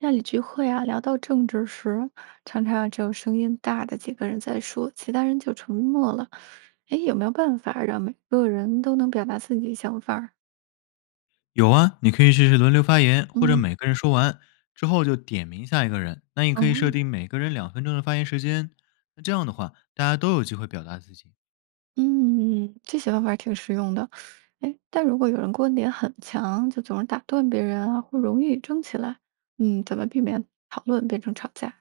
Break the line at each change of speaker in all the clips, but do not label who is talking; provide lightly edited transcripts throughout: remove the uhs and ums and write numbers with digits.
家里聚会啊，聊到政治时，常常啊只有声音大的几个人在说，其他人就沉默了。哎，有没有办法让每个人都能表达自己的想法儿？
有啊，你可以试试轮流发言，或者
嗯。
每个人说完之后就点名下一个人。那你可以设
哦，
定每个人2分钟的发言时间，那这样的话，大家都有机会表达自己。
嗯，这些方法儿挺实用的。哎，但如果有人观点很强，就总是打断别人啊，或容易争起来，嗯，怎么避免讨论变成吵架？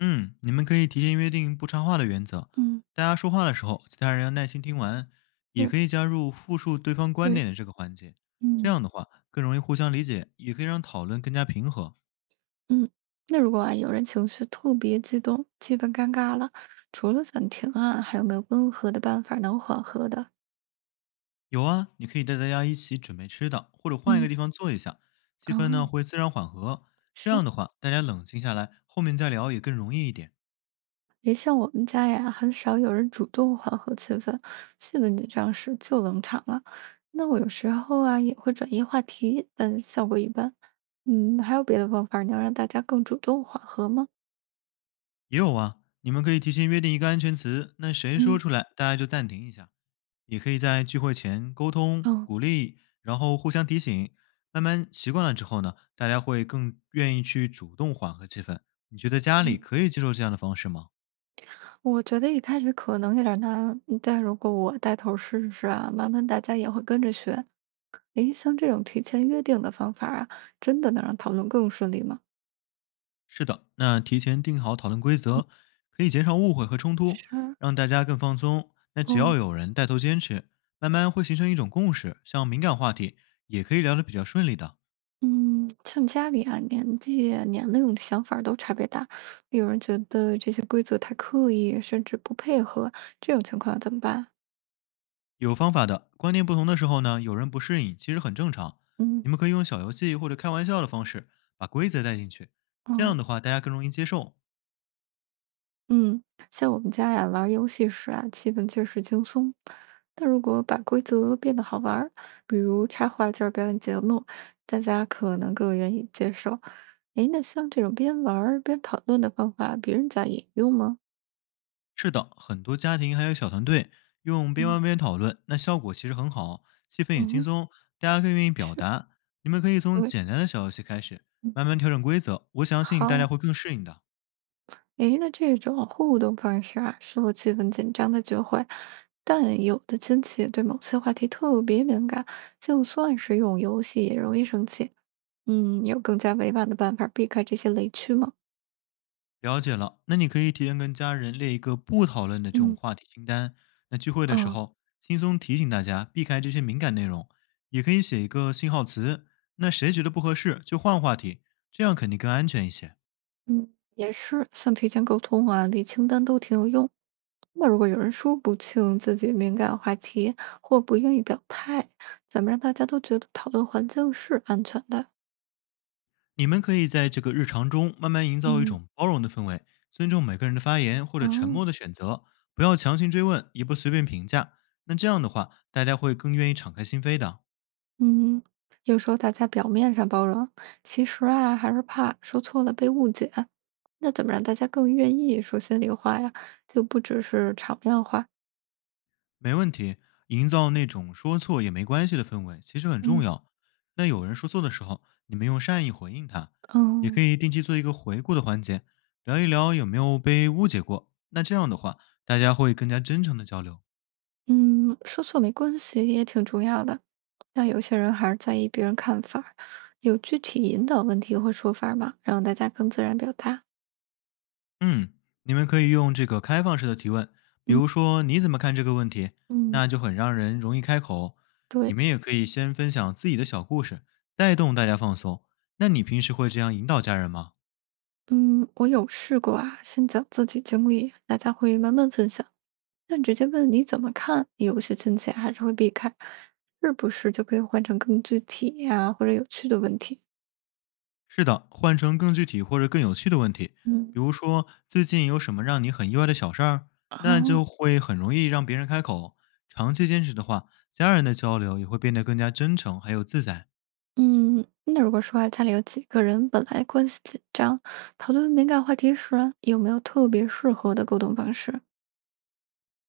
嗯，你们可以提前约定不插话的原则，
嗯，
大家说话的时候，其他人要耐心听完，也
嗯，
可以加入复述对方观点
对，
的这个环节，这
嗯。
样的话更容易互相理解，也可以让讨论更加平和。
嗯，那如果啊有人情绪特别激动，气氛尴尬了，除了暂停啊，还有没有温和的办法能缓和的？
有啊，你可以带大家一起准备吃的，或者换一
嗯，
个地方坐一下，气氛
哦，
呢会自然缓和。这
是，
样的话，大家冷静下来，后面再聊也更容易一点。
也像我们家呀，很少有人主动缓和气氛，气氛紧张时就冷场了。那我有时候啊也会转移话题，但效果一般。嗯，还有别的方法能让大家更主动缓和吗？
也有啊，你们可以提前约定一个安全词，那谁说
嗯。
出来，大家就暂停一下。也可以在聚会前沟通、
哦，
鼓励，然后互相提醒。慢慢习惯了之后呢，大家会更愿意去主动缓和气氛。你觉得家里
嗯，
可以接受这样的方式吗？
我觉得一开始可能有点难，嗯但如果我带头试试啊，慢慢大家也会跟着学。诶，像这种提前约定的方法啊，真的能让讨论更顺利吗？
是的，那提前定好讨论规
嗯，
则，可以减少误会和冲突，
是，
让大家更放松。那只
哦，
要有人带头坚持，慢慢会形成一种共识。像敏感话题也可以聊得比较顺利的，
嗯，像家里啊，年纪啊、年龄、想法都差别大，有人觉得这些规则太刻意，甚至不配合，这种情况怎么办？
有方法的。观念不同的时候呢，有人不适应，其实很正常。
嗯，
你们可以用小游戏或者开玩笑的方式把规则带进去，这
哦。
样的话大家更容易接受。
嗯，像我们家呀，玩儿游戏时啊，气氛确实轻松。但如果把规则变得好玩儿，比如插画就是表演节目，大家可能更愿意接受。诶，那像这种边玩儿边讨论的方法，别人家也用吗？
是的，很多家庭还有小团队用边
嗯
玩边讨论，那效果其实很好，气氛也轻
嗯，
松，大家更愿意表
是，
达。你们可以从
对，
简单的小游戏开始，
嗯，
慢慢调整规则，我相信大
好。
家会更适应的。
诶，那这种互动方式啊，适合气氛紧张的聚会，但有的亲戚对某些话题特别敏感，就算是用游戏也容易生气。嗯，有更加委婉的办法避开这些雷区吗？
了解了，那你可以提前跟家人列一个不讨论的这种
嗯。
话题清单。那聚会的时
哦。
候，轻松提醒大家避开这些敏感内容，也可以写一个信号词，那谁觉得不合适就换话题，这样肯定更安全一些。
嗯，也是，像提前沟通啊、理清单都挺有用。那如果有人说不清自己敏感话题或不愿意表态，怎么让大家都觉得讨论环境是安全的？
你们可以在这个日常中慢慢营造一
嗯，
种包容的氛围，尊重每个人的发言或者沉
哦，
默的选择，不要强行追问，也不随便评价。那这样的话，大家会更愿意敞开心扉的。
嗯，有时候大家表面上包容，其实啊还是怕说错了被误解。那怎么让大家更愿意说心里话呀？就不只是场面话。
没问题，营造那种说错也没关系的氛围，其实很
嗯
重
嗯。
要。那有人说错的时候，你们用善意回应他，也
哦。
可以定期做一个回顾的环节，聊一聊有没有被误解过。那这样的话，大家会更加真诚的交流。
嗯，说错没关系，也挺重要的。那有些人还是在意别人看法儿，有具体引导问题或说法儿吗？让大家更自然表达。
嗯，你们可以用这个开放式的提问，比
嗯
如说你怎么看这个问题，
嗯，
那就很让人容易开口。你
对，
们也可以先分享自己的小故事，带动大家放松。那你平时会这样引导家人吗？
嗯，我有试过啊，先讲自己经历，大家会慢慢分享。但直接问你怎么看，有些亲戚还是会避开，是不是就可以换成更具体呀、或者有趣的问题？
是的，换成更具体或者更有趣的问题，
嗯，
比如说最近有什么让你很意外的小事儿，那
好。
就会很容易让别人开口。长期坚持的话，家人的交流也会变得更加真诚，还有自在。
嗯，那如果说啊，家里有几个人本来关系紧张，讨论敏感话题时啊有没有特别适合的沟通方式？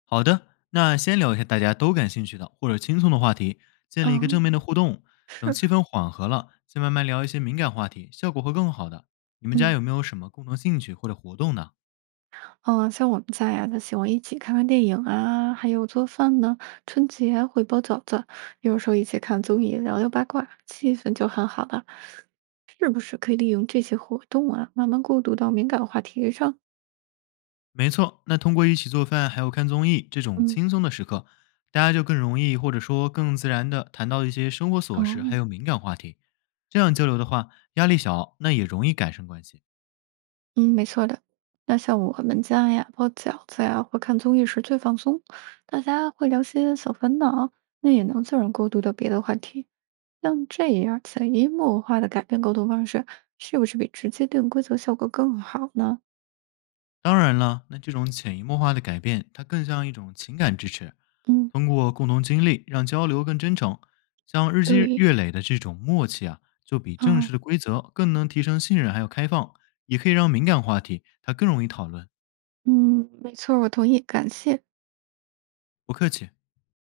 好的，那先聊一下大家都感兴趣的或者轻松的话题，建立一个正
嗯，
面的互动。等
是，
气氛缓和了，再慢慢聊一些敏感话题，效果会更好的。你们家
嗯
有没有什么共同兴趣或者活动呢？
嗯，像我们家呀，他喜欢一起看看电影啊，还有做饭呢。春节会包饺子，有时候一起看综艺，聊聊八卦，气氛就很好了。是不是可以利用这些活动啊，慢慢过渡到敏感话题上？
没错，那通过一起做饭还有看综艺这种
嗯，
轻松的时刻，大家就更容易或者说更自然的谈到一些生活琐事，还
哦。
有敏感话题。这样交流的话，压力小，那也容易改善关系。
嗯，没错的。那像我们家呀，包饺子呀，或看综艺时最放松，大家会聊些小烦恼，那也能自然过渡到别的话题。像这样潜移默化的改变沟通方式，是不是比直接定规则效果更好呢？
当然了，那这种潜移默化的改变，它更像一种情感支持，
嗯，
通过共同经历让交流更真诚。像日积
对，
月累的这种默契啊，就比正
啊，
式的规则更能提升信任还有开放，也可以让敏感话题它更容易讨论。
嗯，没错，我同意，感谢。
不客气。